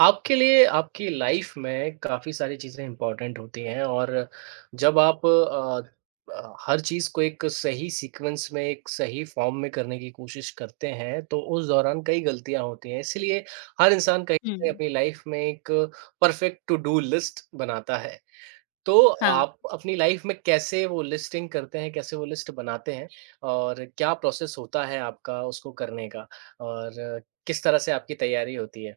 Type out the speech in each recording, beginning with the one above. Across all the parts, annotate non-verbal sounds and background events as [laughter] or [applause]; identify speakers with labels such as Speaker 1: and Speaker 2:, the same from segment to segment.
Speaker 1: आपके लिए आपकी लाइफ में काफ़ी सारी चीज़ें इम्पोर्टेंट होती हैं और जब आप हर चीज़ को एक सही सीक्वेंस में, एक सही फॉर्म में करने की कोशिश करते हैं, तो उस दौरान कई गलतियाँ होती हैं। इसीलिए हर इंसान कहीं न कहीं
Speaker 2: हुँ,
Speaker 1: अपनी लाइफ में एक परफेक्ट टू डू लिस्ट बनाता है। तो
Speaker 2: हाँ।
Speaker 1: आप अपनी लाइफ में कैसे वो लिस्टिंग करते हैं, कैसे वो लिस्ट बनाते हैं और क्या प्रोसेस होता है आपका उसको करने का और किस तरह से आपकी तैयारी होती है?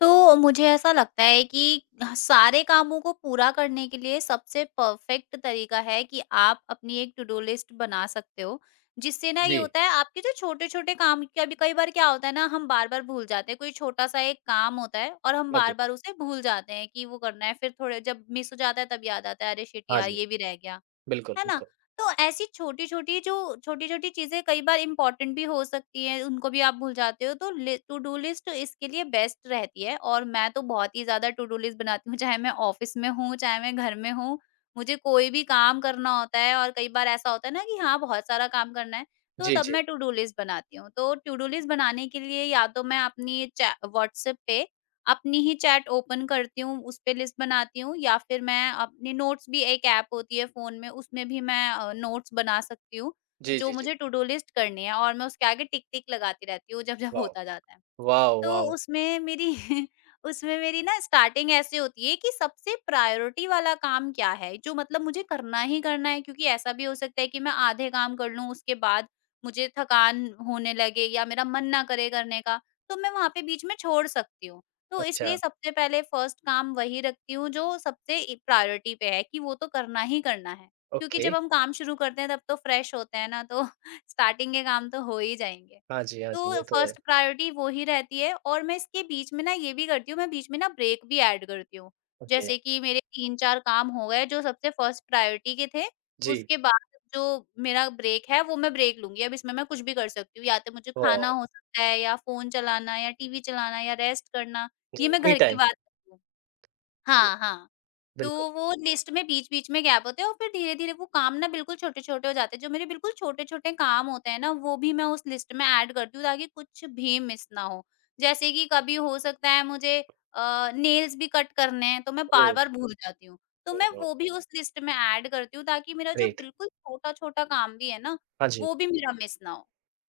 Speaker 2: तो मुझे ऐसा लगता है कि सारे कामों को पूरा करने के लिए सबसे परफ़ेक्ट तरीका है कि आप अपनी एक टू डू लिस्ट बना सकते हो। जिससे ना ये
Speaker 1: जी,
Speaker 2: होता है आपके जो छोटे-छोटे काम कभी कई बार क्या होता है ना हम बार-बार भूल जाते हैं, कोई छोटा-सा एक काम होता है और हम
Speaker 1: हाँ जी।
Speaker 2: बार-बार उसे भूल जाते हैं कि वो करना है, फिर थोड़े जब मिस हो जाता है तब याद आता है, अरे शिट
Speaker 1: हाँ
Speaker 2: यार
Speaker 1: जी,
Speaker 2: ये भी रह गया।
Speaker 1: बिल्कुल,
Speaker 2: है ना?
Speaker 1: बिल्कुल।
Speaker 2: तो ऐसी छोटी-छोटी चीज़ें कई बार इम्पोर्टेंट भी हो सकती हैं, उनको भी आप भूल जाते हो, तो लि टू डू लिस्ट इसके लिए बेस्ट रहती है और मैं तो बहुत ही ज़्यादा टू डू लिस्ट बनाती हूँ, चाहे मैं ऑफ़िस में हूँ, चाहे मैं घर में हूँ। मुझे कोई भी काम करना होता है और कई बार ऐसा होता है ना कि हाँ, बहुत सारा काम करना है, तो
Speaker 1: जी,
Speaker 2: तब
Speaker 1: जी।
Speaker 2: मैं टू डू लिस्ट बनाती हूँ। तो टू डू लिस्ट बनाने के लिए या तो मैं अपनी चा व्हाट्सएप पे अपनी ही चैट ओपन करती हूँ, उस पे लिस्ट बनाती हूँ या फिर मैं अपनी नोट्स भी एक ऐप होती है फ़ोन में, उसमें भी मैं नोट्स बना सकती हूँ,
Speaker 1: जी, जी,
Speaker 2: जो
Speaker 1: जी।
Speaker 2: मुझे टू डू लिस्ट करनी है और मैं उसके आगे टिक-टिक लगाती रहती हूँ, जब-जब
Speaker 1: वाओ!
Speaker 2: होता जाता है।
Speaker 1: वाओ,
Speaker 2: तो
Speaker 1: वाओ!
Speaker 2: उसमें मेरी [laughs] उसमें मेरी ना स्टार्टिंग ऐसे होती है कि सबसे प्रायोरिटी वाला काम क्या है जो मतलब मुझे करना ही करना है क्योंकि ऐसा भी हो सकता है कि मैं आधे काम कर लूं उसके बाद मुझे थकान होने लगे या मेरा मन ना करे करने का, तो मैं वहां पे बीच में छोड़ सकती हूँ। तो
Speaker 1: अच्छा,
Speaker 2: इसलिए सबसे पहले फर्स्ट काम वही रखती हूँ जो सबसे प्रायोरिटी पे है कि वो तो करना ही करना है क्योंकि
Speaker 1: ओके।
Speaker 2: जब हम काम शुरू करते हैं तब तो फ्रेश होते हैं ना, तो [laughs] स्टार्टिंग के काम तो हो ही जाएंगे।
Speaker 1: हाँ जी, हाँ जी, ये
Speaker 2: तो
Speaker 1: तो है।
Speaker 2: फर्स्ट प्रायोरिटी वो ही रहती है और मैं इसके बीच में ना ये भी करती हूँ, मैं बीच में ना ब्रेक भी ऐड करती हूँ।
Speaker 1: ओके,
Speaker 2: जैसे कि मेरे 3-4 काम हो गए जो सबसे फर्स्ट प्रायोरिटी के थे,
Speaker 1: जी,
Speaker 2: उसके बाद जो मेरा ब्रेक है वो मैं ब्रेक लूँगी। अब इसमें मैं कुछ भी कर सकती हूँ, या तो मुझे खाना
Speaker 1: वाओ!
Speaker 2: हो सकता है या फ़ोन चलाना या टीवी चलाना या रेस्ट करना, ये
Speaker 1: जी,
Speaker 2: मैं
Speaker 1: मी
Speaker 2: घर की
Speaker 1: टाइम।
Speaker 2: बात कर रही हूँ।
Speaker 1: जी,
Speaker 2: हाँ, हाँ। तो
Speaker 1: बिल्कुल।
Speaker 2: वो लिस्ट में बीच-बीच में गैप होते हैं और फिर धीरे-धीरे वो काम ना बिल्कुल छोटे-छोटे हो जाते हैं। जो मेरे बिल्कुल छोटे-छोटे काम होते हैं ना, वो भी मैं उस लिस्ट में ऐड करती हूँ ताकि कुछ भी मिस ना हो। जैसे कि कभी हो सकता है मुझे नेल्स भी कट करने हैं, तो मैं
Speaker 1: ओह,
Speaker 2: बार-बार भूल जाती हूँ। तो मैं
Speaker 1: ओह,
Speaker 2: वो भी उस लिस्ट में ऐड करती हूँ ताकि मेरा जो
Speaker 1: ग्रेट।
Speaker 2: बिल्कुल छोटा-छोटा काम भी है ना,
Speaker 1: हाँ जी।
Speaker 2: वो भी मेरा मिस ना हो।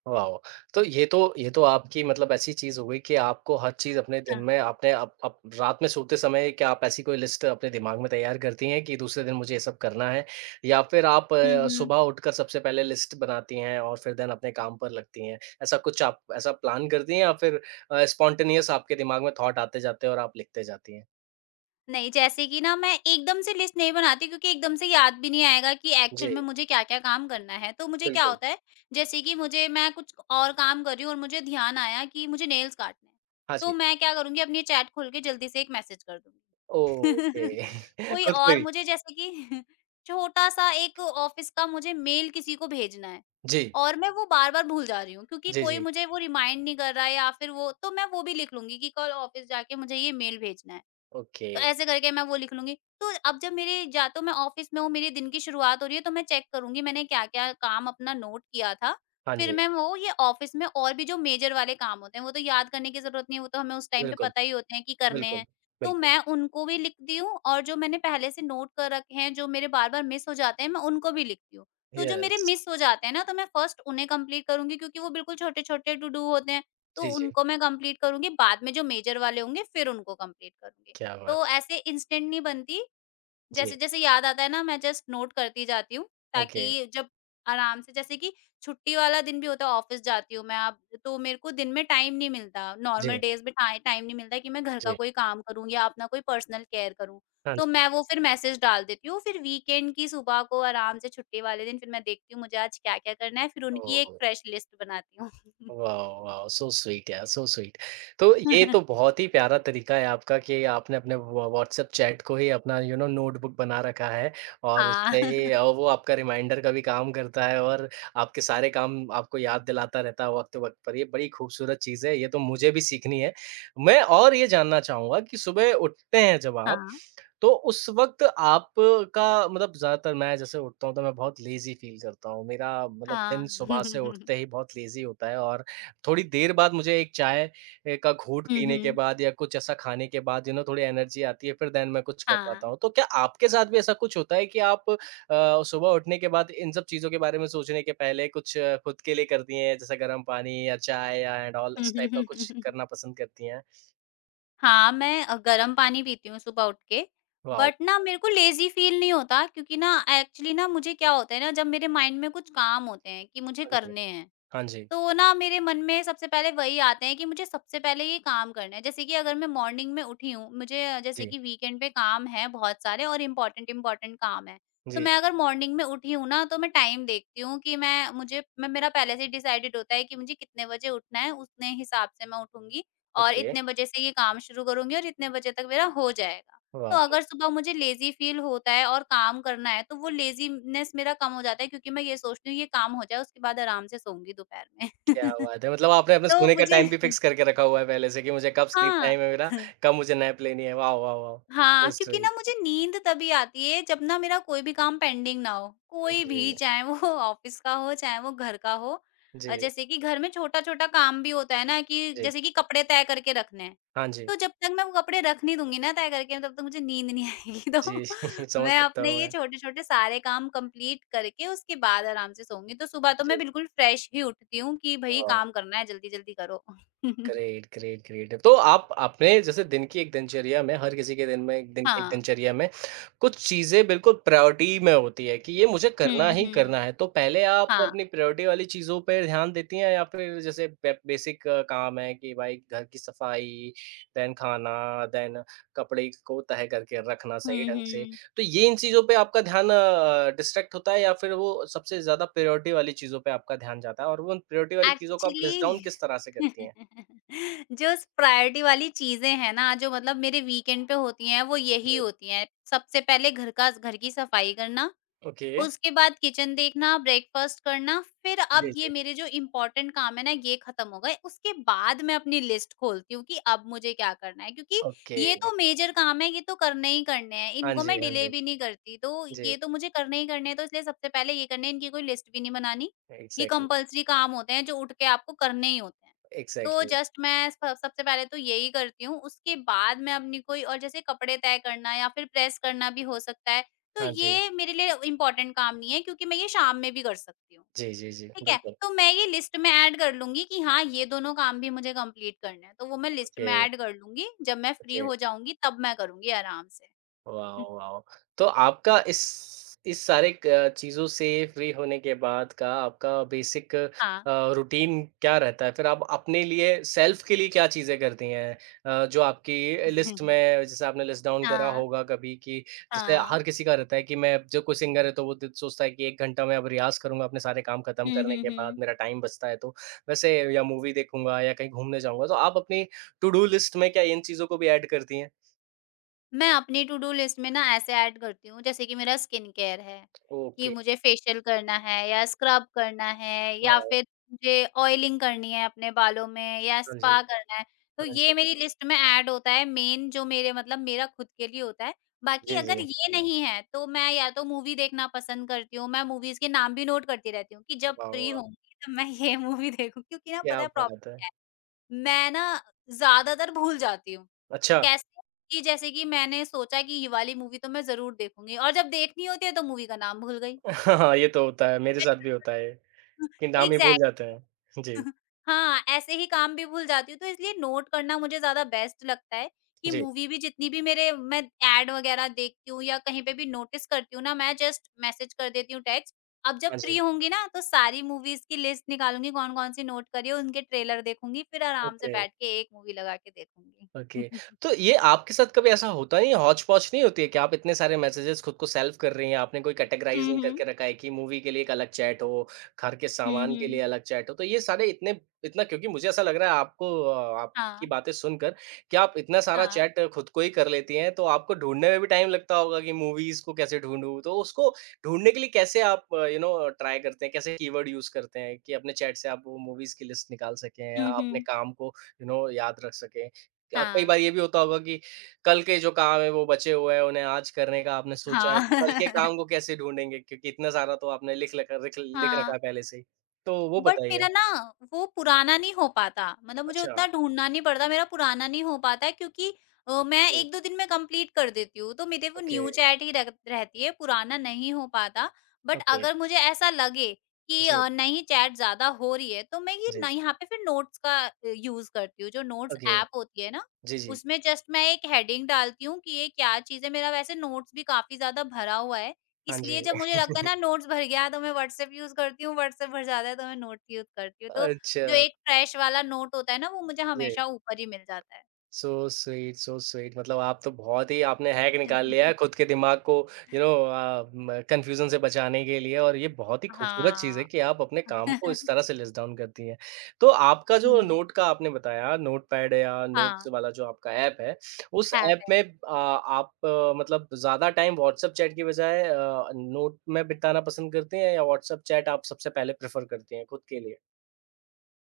Speaker 1: वाओ! तो ये तो आपकी मतलब ऐसी चीज़ हो गई कि आपको हर चीज़ अपने दिन
Speaker 2: हाँ।
Speaker 1: में आपने अब रात में सोते समय क्या आप ऐसी कोई लिस्ट अपने दिमाग में तैयार करती हैं कि दूसरे दिन मुझे ये सब करना है? या फिर आप
Speaker 2: हुँ, हुँ।
Speaker 1: सुबह उठकर सबसे पहले लिस्ट बनाती हैं और फिर देन अपने काम पर लगती हैं? ऐसा कुछ आप ऐसा प्लान करती हैं या फिर स्पॉन्टेनियस आपके दिमाग में थॉट आते जाते हैं और आप लिखते जाती हैं?
Speaker 2: नहीं, जैसे कि ना मैं एकदम से लिस्ट नहीं बनाती क्योंकि एकदम से याद भी नहीं आएगा कि
Speaker 1: जी,
Speaker 2: एक्चुअल में मुझे क्या-क्या काम करना है। तो मुझे क्या
Speaker 1: बिल्कुल।
Speaker 2: होता है, जैसे कि मुझे मैं कुछ और काम कर रही हूँ और मुझे ध्यान आया कि मुझे नेल्स काटने हैं।
Speaker 1: हाँ
Speaker 2: तो
Speaker 1: जी।
Speaker 2: मैं क्या करूँगी, अपनी चैट खोल के जल्दी से एक मैसेज कर
Speaker 1: ओके
Speaker 2: दूँगी। [laughs]
Speaker 1: [laughs]
Speaker 2: कोई
Speaker 1: खुद को
Speaker 2: और
Speaker 1: ही।
Speaker 2: मुझे जैसे कि [laughs] छोटा-सा एक ऑफ़िस का मुझे मेल किसी को भेजना है
Speaker 1: जी।
Speaker 2: और मैं वो बार-बार भूल जा रही हूँ क्योंकि
Speaker 1: जी,
Speaker 2: कोई
Speaker 1: जी।
Speaker 2: मुझे वो रिमाइंड नहीं कर रहा है, या फिर वो तो मैं वो भी लिख लूँगी कि कल ऑफ़िस जाके मुझे ये मेल भेजना है।
Speaker 1: ओके।
Speaker 2: तो ऐसे करके मैं वो लिख लूँगी। तो अब जब मेरे, या तो मैं ऑफ़िस में हूँ, मेरे दिन की शुरुआत हो रही है, तो मैं चेक करूँगी मैंने क्या-क्या काम अपना नोट किया था।
Speaker 1: हाँ
Speaker 2: फिर
Speaker 1: जी।
Speaker 2: मैं वो ये ऑफ़िस में और भी जो मेजर वाले काम होते हैं, वो तो याद करने की ज़रूरत नहीं है, वो तो हमें उस टाइम पे
Speaker 1: बिल्कुल,
Speaker 2: पता ही होते हैं कि करने
Speaker 1: बिल्कुल,
Speaker 2: हैं। तो
Speaker 1: बिल्कुल।
Speaker 2: मैं उनको भी लिखती हूँ और जो मैंने पहले से नोट कर रखे हैं, जो मेरे बार-बार मिस हो जाते हैं, मैं उनको भी लिखती हूँ। तो जो मेरे
Speaker 1: यस।
Speaker 2: मिस हो जाते हैं ना, तो मैं फर्स्ट उन्हें कंप्लीट करूँगी क्योंकि वो बिल्कुल छोटे-छोटे टू डू होते हैं, तो
Speaker 1: जी, जी।
Speaker 2: उनको मैं कंप्लीट करूँगी। बाद में जो मेजर वाले होंगे, फिर उनको कंप्लीट करूँगी।
Speaker 1: क्या बात
Speaker 2: तो
Speaker 1: है!
Speaker 2: ऐसे इंस्टेंट नहीं बनती,
Speaker 1: जी,
Speaker 2: जैसे-जैसे याद आता है ना मैं जस्ट नोट करती जाती हूँ,
Speaker 1: ओके।
Speaker 2: ताकि जब आराम से, जैसे कि छुट्टी वाला दिन भी होता है, ऑफ़िस जाती हूँ मैं अब, तो मेरे को दिन में टाइम नहीं मिलता,
Speaker 1: जी,
Speaker 2: नॉर्मल डेज़ में टाइम नहीं मिलता कि मैं घर का
Speaker 1: जी।
Speaker 2: कोई काम करूँ या अपना कोई पर्सनल केयर करूँ।
Speaker 1: हाँ
Speaker 2: तो
Speaker 1: जी।
Speaker 2: मैं वो फिर मैसेज डाल देती हूँ, फिर वीकेंड की सुबह को आराम से छुट्टी वाले दिन फिर मैं देखती हूँ मुझे आज क्या-क्या करना है, फिर उनकी एक
Speaker 1: ओह!
Speaker 2: फ्रेश लिस्ट बनाती हूँ।
Speaker 1: Wow, wow! सो स्वीट यार, सो स्वीट। तो ये तो
Speaker 2: [laughs]
Speaker 1: बहुत ही प्यारा तरीका है आपका कि आपने अपने व्हाट्सएप चैट को ही अपना नोटबुक बना रखा है और उसपे
Speaker 2: हाँ।
Speaker 1: ही
Speaker 2: [laughs]
Speaker 1: वो आपका रिमाइंडर का भी काम करता है और आपके सारे काम आपको याद दिलाता रहता है वक़्त-वक़्त पर। ये बड़ी खूबसूरत चीज़ है, ये तो मुझे भी सीखनी है। मैं और ये जानना चाहूँगा कि सुबह उठते हैं जब
Speaker 2: हाँ।
Speaker 1: आप
Speaker 2: हाँ।
Speaker 1: तो उस वक़्त आपका मतलब ज़्यादातर मैं जैसे उठता हूँ तो मैं बहुत लेज़ी फ़ील करता हूँ। मेरा
Speaker 2: [laughs]
Speaker 1: मतलब
Speaker 2: हाँ।
Speaker 1: दिन सुबह से उठते ही बहुत लेज़ी होता है और थोड़ी देर बाद मुझे एक चाय का घूँट
Speaker 2: हुँ,
Speaker 1: पीने के
Speaker 2: हुँ।
Speaker 1: बाद या कुछ ऐसा खाने के बाद थोड़ी एनर्जी आती है फिर देन मैं कुछ कर पाता
Speaker 2: हाँ।
Speaker 1: हूँ। तो क्या आपके साथ भी ऐसा कुछ होता है कि आप सुबह उठने के बाद इन सब चीज़ों के बारे में सोचने के पहले कुछ खुद के लिए करती हैं जैसे गर्म पानी या चाय या एंड ऑल इस टाइप का कुछ
Speaker 2: [laughs]
Speaker 1: करना पसंद करती हैं?
Speaker 2: हाँ, मैं गर्म पानी पीती हूँ सुबह उठ के,
Speaker 1: वॉव!
Speaker 2: बट ना मेरे को लेज़ी फ़ील नहीं होता क्योंकि ना एक्चुअली ना मुझे क्या होता है ना, जब मेरे माइंड में कुछ काम होते हैं कि मुझे
Speaker 1: हाँ जी।
Speaker 2: करने हैं,
Speaker 1: हाँ जी।
Speaker 2: तो ना मेरे मन में सबसे पहले वही आते हैं कि मुझे सबसे पहले ये काम करना है। जैसे कि अगर मैं मॉर्निंग में उठी हूँ, मुझे जैसे
Speaker 1: जी।
Speaker 2: कि वीकेंड पे काम है बहुत सारे और इम्पोर्टेंट इम्पोर्टेंट काम है। तो
Speaker 1: जी,
Speaker 2: मैं
Speaker 1: जी।
Speaker 2: अगर मॉर्निंग में उठी हूँ ना, तो मैं टाइम देखती हूँ कि मैं मुझे मैं मेरा पहले से ही डिसाइडेड होता है कि मुझे कितने बजे उठना है, उतने हिसाब से मैं उठूँगी और
Speaker 1: ओके।
Speaker 2: इतने बजे से ये काम शुरू करूँगी और इतने बजे तक मेरा हो जाएगा। तो
Speaker 1: वाह!
Speaker 2: अगर सुबह मुझे लेज़ी फ़ील होता है और काम करना है, तो वो लेज़ीनेस मेरा कम हो जाता है क्योंकि मैं ये सोचती हूँ ये काम हो जाए उसके बाद आराम से सोऊँगी दोपहर में।
Speaker 1: क्या बात है! मतलब आपने अपने
Speaker 2: [laughs] तो
Speaker 1: सोने का
Speaker 2: मुझे
Speaker 1: टाइम भी फिक्स करके रखा हुआ है पहले से कि मुझे कब स्लीप
Speaker 2: हाँ।
Speaker 1: टाइम है मेरा,
Speaker 2: [laughs]
Speaker 1: कब मुझे नैप लेनी है। वाह, वाह, वाह! सो
Speaker 2: हाँ, क्योंकि ना
Speaker 1: स्वीट।
Speaker 2: मुझे नींद तभी आती है जब ना मेरा कोई भी काम पेंडिंग ना हो,
Speaker 1: हाँ
Speaker 2: कोई भी,
Speaker 1: जी।
Speaker 2: चाहे वो [laughs] ऑफिस का हो, चाहे वो घर का हो।
Speaker 1: जी,
Speaker 2: जैसे कि घर में छोटा-छोटा काम भी होता है ना कि
Speaker 1: जी।
Speaker 2: जैसे कि कपड़े तय करके रखने हैं,
Speaker 1: हाँ जी।
Speaker 2: तो जब तक मैं वो कपड़े रख नहीं दूँगी ना तय करके, तब तक मुझे नींद नहीं आएगी। [laughs] तो
Speaker 1: जी, [laughs] समझ
Speaker 2: मैं
Speaker 1: सकता
Speaker 2: अपने
Speaker 1: हूँ
Speaker 2: ये
Speaker 1: मैं।
Speaker 2: छोटे-छोटे सारे काम कंप्लीट करके उसके बाद आराम से सोऊँगी, तो सुबह तो
Speaker 1: जी,
Speaker 2: मैं बिल्कुल फ्रेश ही उठती हूँ कि भई
Speaker 1: वाह!
Speaker 2: काम करना है, जल्दी-जल्दी करो। [laughs]
Speaker 1: Great, great, great. तो आप अपने जैसे दिन की एक दिनचर्या में हर किसी के दिन में एक दिन की एक
Speaker 2: हाँ।
Speaker 1: दिनचर्या में कुछ चीज़ें बिल्कुल प्रायोरिटी में होती है कि ये मुझे
Speaker 2: हुँ,
Speaker 1: करना ही
Speaker 2: हुँ।
Speaker 1: करना है। तो पहले आप
Speaker 2: हाँ।
Speaker 1: अपनी प्रायोरिटी वाली चीज़ों पे ध्यान देती हैं या फिर जैसे बे बेसिक काम है कि भाई घर की सफाई, देन खाना, देन कपड़े को तह करके रखना
Speaker 2: हुँ,
Speaker 1: सही ढंग से।
Speaker 2: हुँ।
Speaker 1: तो ये इन चीज़ों पे आपका ध्यान डिस्ट्रैक्ट होता है या फिर वो सबसे ज़्यादा प्रायोरिटी वाली चीज़ों पे आपका ध्यान जाता है और वो उन प्रायोरिटी वाली चीज़ों को आप लिस्ट डाउन
Speaker 2: एक्चुअली
Speaker 1: किस तरह से करती हैं?
Speaker 2: [laughs] जो प्रायोरिटी वाली चीज़ें हैं ना, जो मतलब मेरे वीकेंड पे होती हैं, वो यही होती हैं। सबसे पहले घर की सफाई करना,
Speaker 1: ओके।
Speaker 2: उसके बाद किचन देखना, ब्रेकफ़ास्ट करना, फिर अब
Speaker 1: जी,
Speaker 2: ये
Speaker 1: जी।
Speaker 2: मेरे जो इम्पोर्टेंट काम है ना ये ख़त्म हो गए, उसके बाद मैं अपनी लिस्ट खोलती हूँ कि अब मुझे क्या करना है क्योंकि
Speaker 1: ओके।
Speaker 2: ये तो मेजर काम है, ये तो करने ही करने हैं,
Speaker 1: हाँ
Speaker 2: इनको
Speaker 1: जी,
Speaker 2: मैं
Speaker 1: हाँ
Speaker 2: डिले
Speaker 1: जी।
Speaker 2: भी नहीं करती, तो
Speaker 1: जी,
Speaker 2: ये तो मुझे करने ही करने हैं, तो इसलिए सबसे पहले ये करने हैं, इनकी कोई लिस्ट भी नहीं बनानी। ये
Speaker 1: एग्ज़ैक्टली,
Speaker 2: कंपल्सरी काम होते हैं जो उठ के आपको करने ही होते हैं। तो
Speaker 1: एग्ज़ैक्टली।
Speaker 2: जस्ट मैं स सबसे पहले तो यही करती हूँ, उसके बाद मैं अपनी कोई और, जैसे कपड़े तय करना या फिर प्रेस करना, भी हो सकता है। तो
Speaker 1: हाँ जी।
Speaker 2: ये मेरे लिए इम्पोर्टेंट काम नहीं है क्योंकि मैं ये शाम में भी कर सकती हूँ,
Speaker 1: जी, जी, जी,
Speaker 2: ठीक है?
Speaker 1: बिल्कुल।
Speaker 2: तो मैं ये लिस्ट में ऐड कर लूँगी कि हाँ, ये दोनों काम भी मुझे कंप्लीट करने हैं, तो वो मैं लिस्ट
Speaker 1: ओके,
Speaker 2: में ऐड कर लूँगी, जब मैं फ्री
Speaker 1: ओके।
Speaker 2: हो जाऊँगी तब मैं करूँगी आराम से।
Speaker 1: वाह!
Speaker 2: [laughs]
Speaker 1: वाह! तो आपका इस सारे क चीज़ों से फ्री होने के बाद का आपका बेसिक
Speaker 2: हाँ।
Speaker 1: रूटीन क्या रहता है? फिर आप अपने लिए सेल्फ के लिए क्या चीज़ें करती हैं? जो आपकी लिस्ट
Speaker 2: [laughs]
Speaker 1: में जैसे आपने लिस्ट डाउन करा
Speaker 2: हाँ,
Speaker 1: होगा कभी कि जैसे
Speaker 2: हाँ।
Speaker 1: हर किसी का रहता है कि मैं जो कोई सिंगर है तो वो द सोचता है कि 1 घंटा मैं अब रियाज़ करूँगा अपने सारे काम खत्म
Speaker 2: हुँ,
Speaker 1: करने
Speaker 2: हुँ,
Speaker 1: के बाद,
Speaker 2: हुँ।
Speaker 1: मेरा टाइम बचता है तो। वैसे या मूवी देखूँगा या कहीं घूमने जाऊँगा, तो आप अपनी टू डू लिस्ट में क्या इन चीज़ों को भी ऐड करती हैं?
Speaker 2: मैं अपनी टू डू लिस्ट में ना ऐसे ऐड करती हूँ, जैसे कि मेरा स्किन केयर है कि
Speaker 1: ओके,
Speaker 2: मुझे फेशियल करना है या स्क्रब करना है या
Speaker 1: वाह!
Speaker 2: फिर मुझे ऑयलिंग करनी है अपने बालों में या
Speaker 1: हाँ जी,
Speaker 2: स्पा करना है, तो
Speaker 1: हाँ
Speaker 2: ये
Speaker 1: जी।
Speaker 2: मेरी लिस्ट में ऐड होता है, मेन जो मेरे मतलब मेरा खुद के लिए होता है। बाकी
Speaker 1: जी,
Speaker 2: अगर
Speaker 1: जी।
Speaker 2: ये नहीं है तो मैं या तो मूवी देखना पसंद करती हूँ, मैं मूवीज के नाम भी नोट करती रहती हूँ कि जब
Speaker 1: वाह,
Speaker 2: फ्री
Speaker 1: वाह!
Speaker 2: होंगी तो मैं ये [laughs] मूवी देखूँ क्योंकि ना, पता
Speaker 1: क्या
Speaker 2: है,
Speaker 1: बात है!
Speaker 2: प्रॉब्लम है, मैं ना ज्यादातर भूल जाती हूँ।
Speaker 1: अच्छा,
Speaker 2: कैसे? कि जैसे कि मैंने सोचा कि ये वाली मूवी तो मैं ज़रूर देखूँगी, और जब देखनी होती है तो मूवी का नाम भूल गई।
Speaker 1: हाँ, ये तो होता है, मेरे साथ भी होता है कि नाम ही भूल
Speaker 2: एग्ज़ैक्टली।
Speaker 1: जाते हैं। जी,
Speaker 2: [laughs] हाँ, ऐसे ही काम भी भूल जाती हूँ, तो इसलिए नोट करना मुझे ज़्यादा बेस्ट लगता है कि
Speaker 1: जी।
Speaker 2: मूवी भी जितनी भी मेरे मैं ऐड वग़ैरह देखती हूँ या कहीं पे भी नोटिस करती हूँ ना, मैं जस्ट मैसेज कर देती हूँ टेक्स्ट। अब जब
Speaker 1: हाँ
Speaker 2: फ्री
Speaker 1: जी,
Speaker 2: होंगी ना तो सारी मूवीज़ की लिस्ट निकालूँगी कौन-कौन सी नोट करी है, उनके ट्रेलर देखूँगी फिर आराम से
Speaker 1: ओके।
Speaker 2: बैठ के एक मूवी लगा के
Speaker 1: ओके।
Speaker 2: देखूँगी। [laughs]
Speaker 1: तो ये आपके साथ कभी ऐसा होता नहीं है, हौच-पौच नहीं होती है कि आप इतने सारे मैसेजेस खुद को सेल्फ कर रही हैं, आपने कोई कैटेगराइज़
Speaker 2: हुँ,
Speaker 1: नहीं
Speaker 2: हुँ।
Speaker 1: करके रखा है कि मूवी के लिए एक अलग चैट हो, घर के
Speaker 2: हुँ,
Speaker 1: सामान के लिए
Speaker 2: हुँ।
Speaker 1: अलग चैट हो, तो ये सारे इतने इतना क्योंकि मुझे ऐसा लग रहा है आपको
Speaker 2: [laughs]
Speaker 1: आपकी
Speaker 2: हाँ।
Speaker 1: बातें सुनकर कि आप इतना सारा
Speaker 2: हाँ।
Speaker 1: चैट खुद को ही कर लेती हैं, तो आपको ढूँढने में भी टाइम लगता होगा कि मूवीज़ को कैसे ढूँढूँ? तो उसको ढूँढने के लिए कैसे आप ट्राई करते हैं, कैसे कीवर्ड यूज़ करते हैं कि अपने चैट से आप वो मूवीज़ की लिस्ट निकाल सकें या
Speaker 2: हुँ,
Speaker 1: अपने
Speaker 2: हुँ।
Speaker 1: काम को याद रख सकें? क कई
Speaker 2: हाँ।
Speaker 1: बार ये भी होता होगा कि कल के जो काम है वो बचे हुए हैं, उन्हें आज करने का आपने सोचा है,
Speaker 2: हाँ।
Speaker 1: तो कल के
Speaker 2: [laughs]
Speaker 1: काम को कैसे ढूँढेंगे? क्योंकि इतना सारा तो आपने लिख लख रिख लिख रखा
Speaker 2: हाँ,
Speaker 1: है पहले से ही। तो वो
Speaker 2: बट
Speaker 1: बताइए?
Speaker 2: मेरा ना वो पुराना नहीं हो पाता, मतलब मुझे
Speaker 1: अच्छा,
Speaker 2: उतना ढूँढना नहीं पड़ता, मेरा पुराना नहीं हो पाता है क्योंकि मैं
Speaker 1: जी,
Speaker 2: 1-2 दिन में कंप्लीट कर देती हूँ, तो मेरे वो
Speaker 1: ओके,
Speaker 2: न्यू चैट ही रह रहती है, पुराना नहीं हो पाता। बट
Speaker 1: ओके,
Speaker 2: अगर मुझे ऐसा लगे कि
Speaker 1: जी,
Speaker 2: नहीं, चैट ज़्यादा हो रही है, तो मैं ये
Speaker 1: जी,
Speaker 2: ना यहाँ पे फिर नोट्स का यूज़ करती हूँ, जो नोट्स
Speaker 1: ओके,
Speaker 2: ऐप होती है ना,
Speaker 1: जी, जी।
Speaker 2: उसमें जस्ट मैं एक हेडिंग डालती हूँ कि ये क्या चीज़ है। मेरा वैसे नोट्स भी काफ़ी ज़्यादा भरा हुआ है।
Speaker 1: हाँ जी।
Speaker 2: इसलिए जब मुझे लगता है
Speaker 1: [laughs]
Speaker 2: ना नोट्स भर गया तो मैं व्हाट्सएप यूज़ करती हूँ, व्हाट्सएप भर जाता है तो मैं नोट्स यूज़ करती हूँ। तो जो
Speaker 1: अच्छा,
Speaker 2: एक फ्रेश वाला नोट होता है ना वो मुझे
Speaker 1: जी।
Speaker 2: हमेशा ऊपर ही मिल जाता है।
Speaker 1: सो स्वीट मतलब आप तो बहुत ही आपने हैक निकाल लिया है
Speaker 2: [laughs]
Speaker 1: खुद के दिमाग को यू नो अ, म कन्फ्यूज़न से बचाने के लिए और ये बहुत ही खूबसूरत चीज़ है
Speaker 2: हाँ।
Speaker 1: कि आप अपने काम को इस
Speaker 2: [laughs]
Speaker 1: तरह से लिस्ट डाउन करती हैं। तो आपका जो
Speaker 2: हुँ।
Speaker 1: नोट का आपने बताया नोटपैड या नोट्स
Speaker 2: हाँ,
Speaker 1: वाला जो आपका ऐप है, उस
Speaker 2: ऐप
Speaker 1: ऐप
Speaker 2: है।
Speaker 1: में आप मतलब ज़्यादा टाइम व्हाट्सएप चैट की बजाय नोट में बिताना पसंद करती हैं या व्हाट्सएप चैट आप सबसे पहले प्रेफ़र करती हैं खुद के लिए?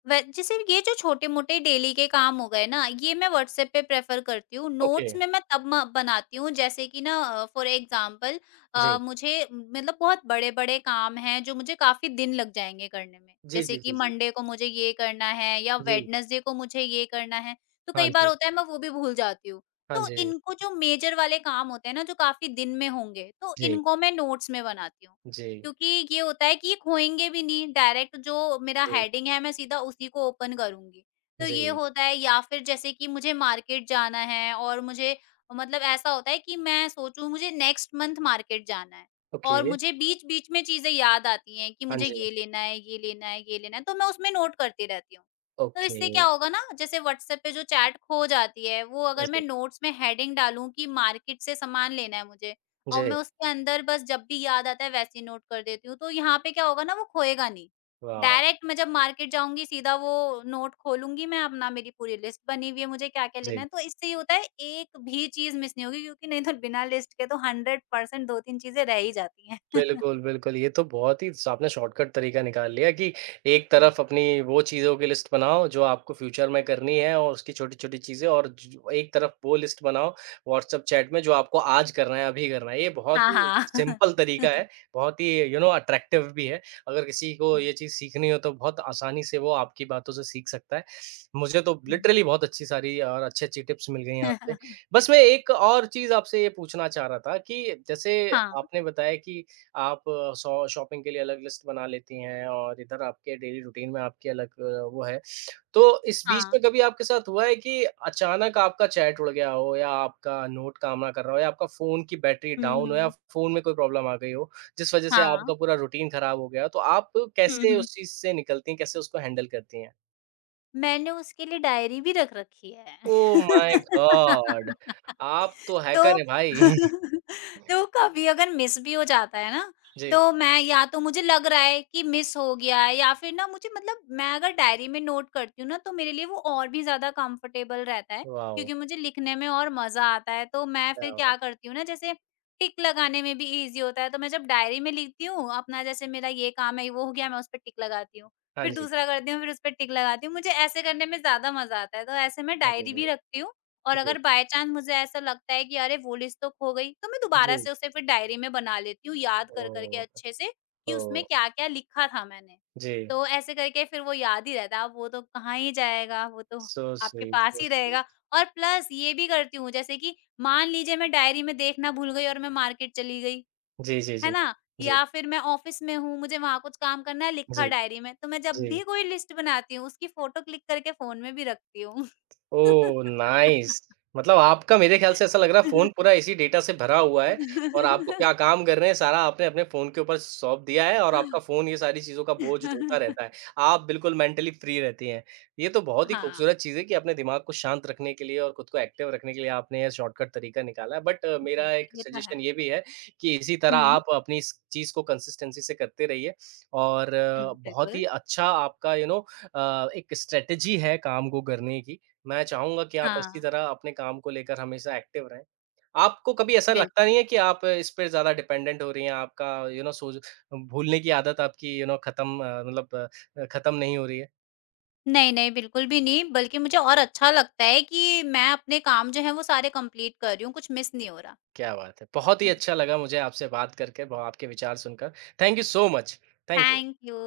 Speaker 2: वै जैसे ये जो छोटे-मोटे डेली के काम हो गए ना, ये मैं व्हाट्सएप पे प्रेफ़र करती हूँ।
Speaker 1: ओके,
Speaker 2: नोट्स में मैं तब म बनाती हूँ जैसे कि ना फ़ॉर एग्ज़ाम्पल
Speaker 1: जी।
Speaker 2: मुझे मतलब बहुत बड़े-बड़े काम हैं जो मुझे काफ़ी दिन लग जाएँगे करने में।
Speaker 1: जी,
Speaker 2: जैसे
Speaker 1: जी, जी,
Speaker 2: कि
Speaker 1: जी।
Speaker 2: मंडे को मुझे ये करना है या
Speaker 1: जी,
Speaker 2: वेडनेसडे को मुझे ये करना है, तो
Speaker 1: हाँ
Speaker 2: कई बार
Speaker 1: जी।
Speaker 2: होता है मैं वो भी भूल जाती हूँ।
Speaker 1: हाँ
Speaker 2: तो
Speaker 1: जी,
Speaker 2: इनको जो मेजर वाले काम होते हैं ना, जो काफ़ी दिन में होंगे, तो
Speaker 1: जी।
Speaker 2: इनको मैं नोट्स में बनाती हूँ।
Speaker 1: J
Speaker 2: क्योंकि ये होता है कि ये खोएँगे भी नहीं, डायरेक्ट जो मेरा हेडिंग है मैं सीधा उसी को ओपन करूँगी। तो ये
Speaker 1: J
Speaker 2: होता है। या फिर जैसे कि मुझे मार्केट जाना है और मुझे मतलब ऐसा होता है कि मैं सोचूँ मुझे नेक्स्ट मंथ मार्केट जाना है, और
Speaker 1: okay
Speaker 2: मुझे बीच-बीच में चीज़ें याद आती हैं कि
Speaker 1: J
Speaker 2: मुझे ये लेना है, ये लेना है, ये लेना है, तो मैं उसमें नोट करती रहती हूँ। तो इससे क्या
Speaker 1: okay
Speaker 2: होगा ना, जैसे व्हाट्सएप पे जो चैट खो जाती है, वो अगर मैं
Speaker 1: J
Speaker 2: नोट्स में हेडिंग डालूँ कि मार्केट से सामान लेना है मुझे, और
Speaker 1: J
Speaker 2: मैं उसके अंदर बस जब भी याद आता है वैसे ही नोट कर देती हूँ, तो यहाँ पे क्या होगा ना वो खोएगा नहीं।
Speaker 1: wow
Speaker 2: डायरेक्ट मैं जब मार्केट जाऊँगी सीधा वो नोट खोलूँगी, मैं अपना मेरी पूरी लिस्ट बनी हुई है मुझे क्या-क्या लेना
Speaker 1: J.
Speaker 2: है। तो इससे ये होता है एक भी चीज़ मिस नहीं होगी, क्योंकि नहीं तो बिना लिस्ट के तो 100% 2-3 चीज़ें रह ही जाती हैं। [laughs]
Speaker 1: बिल्कुल, बिल्कुल। ये तो बहुत ही स आपने शॉर्टकट तरीका निकाल लिया कि एक
Speaker 2: हुँ।
Speaker 1: तरफ अपनी वो चीज़ों की लिस्ट बनाओ जो आपको फ्यूचर में करनी है और उसकी छोटी-छोटी चीज़ें और ज एक तरफ वो लिस्ट बनाओ व्हाट्सएप चैट में जो आपको आज करना है, अभी करना है। ये बहुत
Speaker 2: हाँ,
Speaker 1: ही
Speaker 2: हाँ।
Speaker 1: सिंपल
Speaker 2: [laughs]
Speaker 1: तरीका है, बहुत ही अट्रैक्टिव भी है। अगर किसी को
Speaker 2: हुँ,
Speaker 1: ये चीज़ सीखनी हो तो बहुत आसानी से वो आपकी बातों से सीख सकता है। मुझे तो
Speaker 2: हुँ।
Speaker 1: लिटरली बहुत अच्छी सारी और अच्छी-अच्छी टिप्स मिल गई हैं आपसे।
Speaker 2: [laughs]
Speaker 1: बस मैं एक और चीज़ आपसे ये पूछना चाह रहा था कि जैसे
Speaker 2: हाँ,
Speaker 1: आपने बताया कि आप शॉ शॉपिंग के लिए अलग लिस्ट बना लेती हैं और इधर आपके डेली रूटीन में आपकी अलग वो है। तो इस बीच
Speaker 2: हाँ।
Speaker 1: में कभी आपके साथ हुआ है कि अचानक आपका चैट उड़ गया हो या आपका नोट काम ना कर रहा हो या आपका फ़ोन की बैटरी
Speaker 2: हुँ,
Speaker 1: डाउन हो या
Speaker 2: हुँ।
Speaker 1: फ़ोन में कोई प्रॉब्लम आ गई हो, जिस वज़ह से
Speaker 2: हाँ।
Speaker 1: आपका पूरा रूटीन खराब हो गया हो, तो आप
Speaker 2: हुँ,
Speaker 1: कैसे
Speaker 2: हुँ।
Speaker 1: उस चीज़ से निकलती हैं, कैसे उसको हैंडल करती हैं?
Speaker 2: मैंने उसके लिए डायरी भी रख रखी है।
Speaker 1: Oh my [laughs] god!
Speaker 2: [laughs]
Speaker 1: आप तो हैकर
Speaker 2: तो
Speaker 1: हैं भाई।
Speaker 2: [laughs]
Speaker 1: [laughs]
Speaker 2: तो कभी अगर मिस भी हो जाता है ना,
Speaker 1: जी,
Speaker 2: तो मैं या तो मुझे लग रहा है कि मिस हो गया है या फिर ना मुझे मतलब मैं अगर डायरी में नोट करती हूँ ना, तो मेरे लिए वो और भी ज़्यादा कंफर्टेबल रहता है,
Speaker 1: वॉव!
Speaker 2: क्योंकि मुझे लिखने में और मज़ा आता है। तो मैं
Speaker 1: क्या
Speaker 2: फिर
Speaker 1: बात
Speaker 2: क्या
Speaker 1: है।
Speaker 2: करती हूँ ना, जैसे टिक लगाने में भी ईज़ी होता है, तो मैं जब डायरी में लिखती हूँ, अपना जैसे मेरा ये काम है, वो हो गया, मैं उस पे टिक लगाती हूँ।
Speaker 1: हाँ
Speaker 2: फिर
Speaker 1: जी।
Speaker 2: दूसरा करती हूँ, फिर उस पे टिक लगाती हूँ। मुझे ऐसे करने में ज़्यादा मज़ा आता है, तो ऐसे मैं डायरी
Speaker 1: अरे!
Speaker 2: भी रखती हूँ, और
Speaker 1: जी,
Speaker 2: अगर बाय चांस मुझे ऐसा लगता है कि अरे वो लिस्ट तो खो गई, तो मैं दोबारा
Speaker 1: जी।
Speaker 2: से उसे फिर डायरी में बना लेती हूँ याद कर कर के
Speaker 1: ओह!
Speaker 2: अच्छे से कि
Speaker 1: ओह!
Speaker 2: उसमें क्या-क्या लिखा था मैंने।
Speaker 1: जी,
Speaker 2: तो ऐसे करके फिर वो याद ही रहता है, अब वो तो कहाँ ही जाएगा, वो तो
Speaker 1: सो
Speaker 2: आपके
Speaker 1: स्वीट,
Speaker 2: पास
Speaker 1: सो
Speaker 2: ही
Speaker 1: स्वीट।
Speaker 2: रहेगा। और प्लस ये भी करती हूँ जैसे कि मान लीजिए मैं डायरी में देखना भूल गई और मैं मार्केट चली गई,
Speaker 1: जी, जी,
Speaker 2: है
Speaker 1: जी।
Speaker 2: ना?
Speaker 1: जी,
Speaker 2: या फिर मैं ऑफिस में हूँ, मुझे वहाँ कुछ काम करना है लिखा
Speaker 1: जी,
Speaker 2: डायरी में, तो मैं जब
Speaker 1: जी।
Speaker 2: भी कोई लिस्ट बनाती हूँ उसकी फोटो क्लिक करके फ़ोन में भी रखती हूँ।
Speaker 1: ओह!
Speaker 2: [laughs]
Speaker 1: नाइस। मतलब आपका मेरे ख़्याल से ऐसा लग रहा है फ़ोन पूरा इसी डेटा से भरा हुआ है और आपको क्या काम करने हैं सारा आपने अपने फ़ोन के ऊपर सौंप दिया है और आपका फ़ोन ये सारी चीज़ों का बोझ ढोता रहता है। आप बिल्कुल मेंटली फ्री रहती हैं। ये तो बहुत ही
Speaker 2: हाँ,
Speaker 1: खूबसूरत चीज़ है कि अपने दिमाग को शांत रखने के लिए और खुद को एक्टिव रखने के लिए आपने ये शॉर्टकट तरीका निकाला है। बट मेरा
Speaker 2: बिल्कुल,
Speaker 1: एक
Speaker 2: ये तो है।
Speaker 1: सजेशन ये भी है कि इसी तरह
Speaker 2: हुँ,
Speaker 1: आप अपनी इस चीज़ को कंसिस्टेंसी से करते रहिए और
Speaker 2: हुँ,
Speaker 1: बहुत ही
Speaker 2: बिल्कुल।
Speaker 1: अच्छा आपका एक स्ट्रैटेजी है काम को करने की। मैं चाहूँगा कि आप इसी
Speaker 2: हाँ,
Speaker 1: तरह अपने काम को लेकर हमेशा एक्टिव रहें। आपको कभी ऐसा लगता
Speaker 2: बिल्कुल।
Speaker 1: नहीं है कि आप इस पे ज़्यादा डिपेंडेंट हो रही हैं, आपका सोच भूलने की आदत आपकी खत्म मतलब खत्म नहीं हो रही है?
Speaker 2: नहीं, नहीं, बिल्कुल भी नहीं, बल्कि मुझे और अच्छा लगता है कि मैं अपने काम जो हैं, वो सारे कंप्लीट कर रही हूँ, कुछ मिस नहीं हो रहा।
Speaker 1: क्या बात है! बहुत ही
Speaker 2: हुँ,
Speaker 1: अच्छा लगा मुझे आपसे बात करके, ब आपके विचार सुनकर। Thank you so much. Thank you.
Speaker 2: Thank you.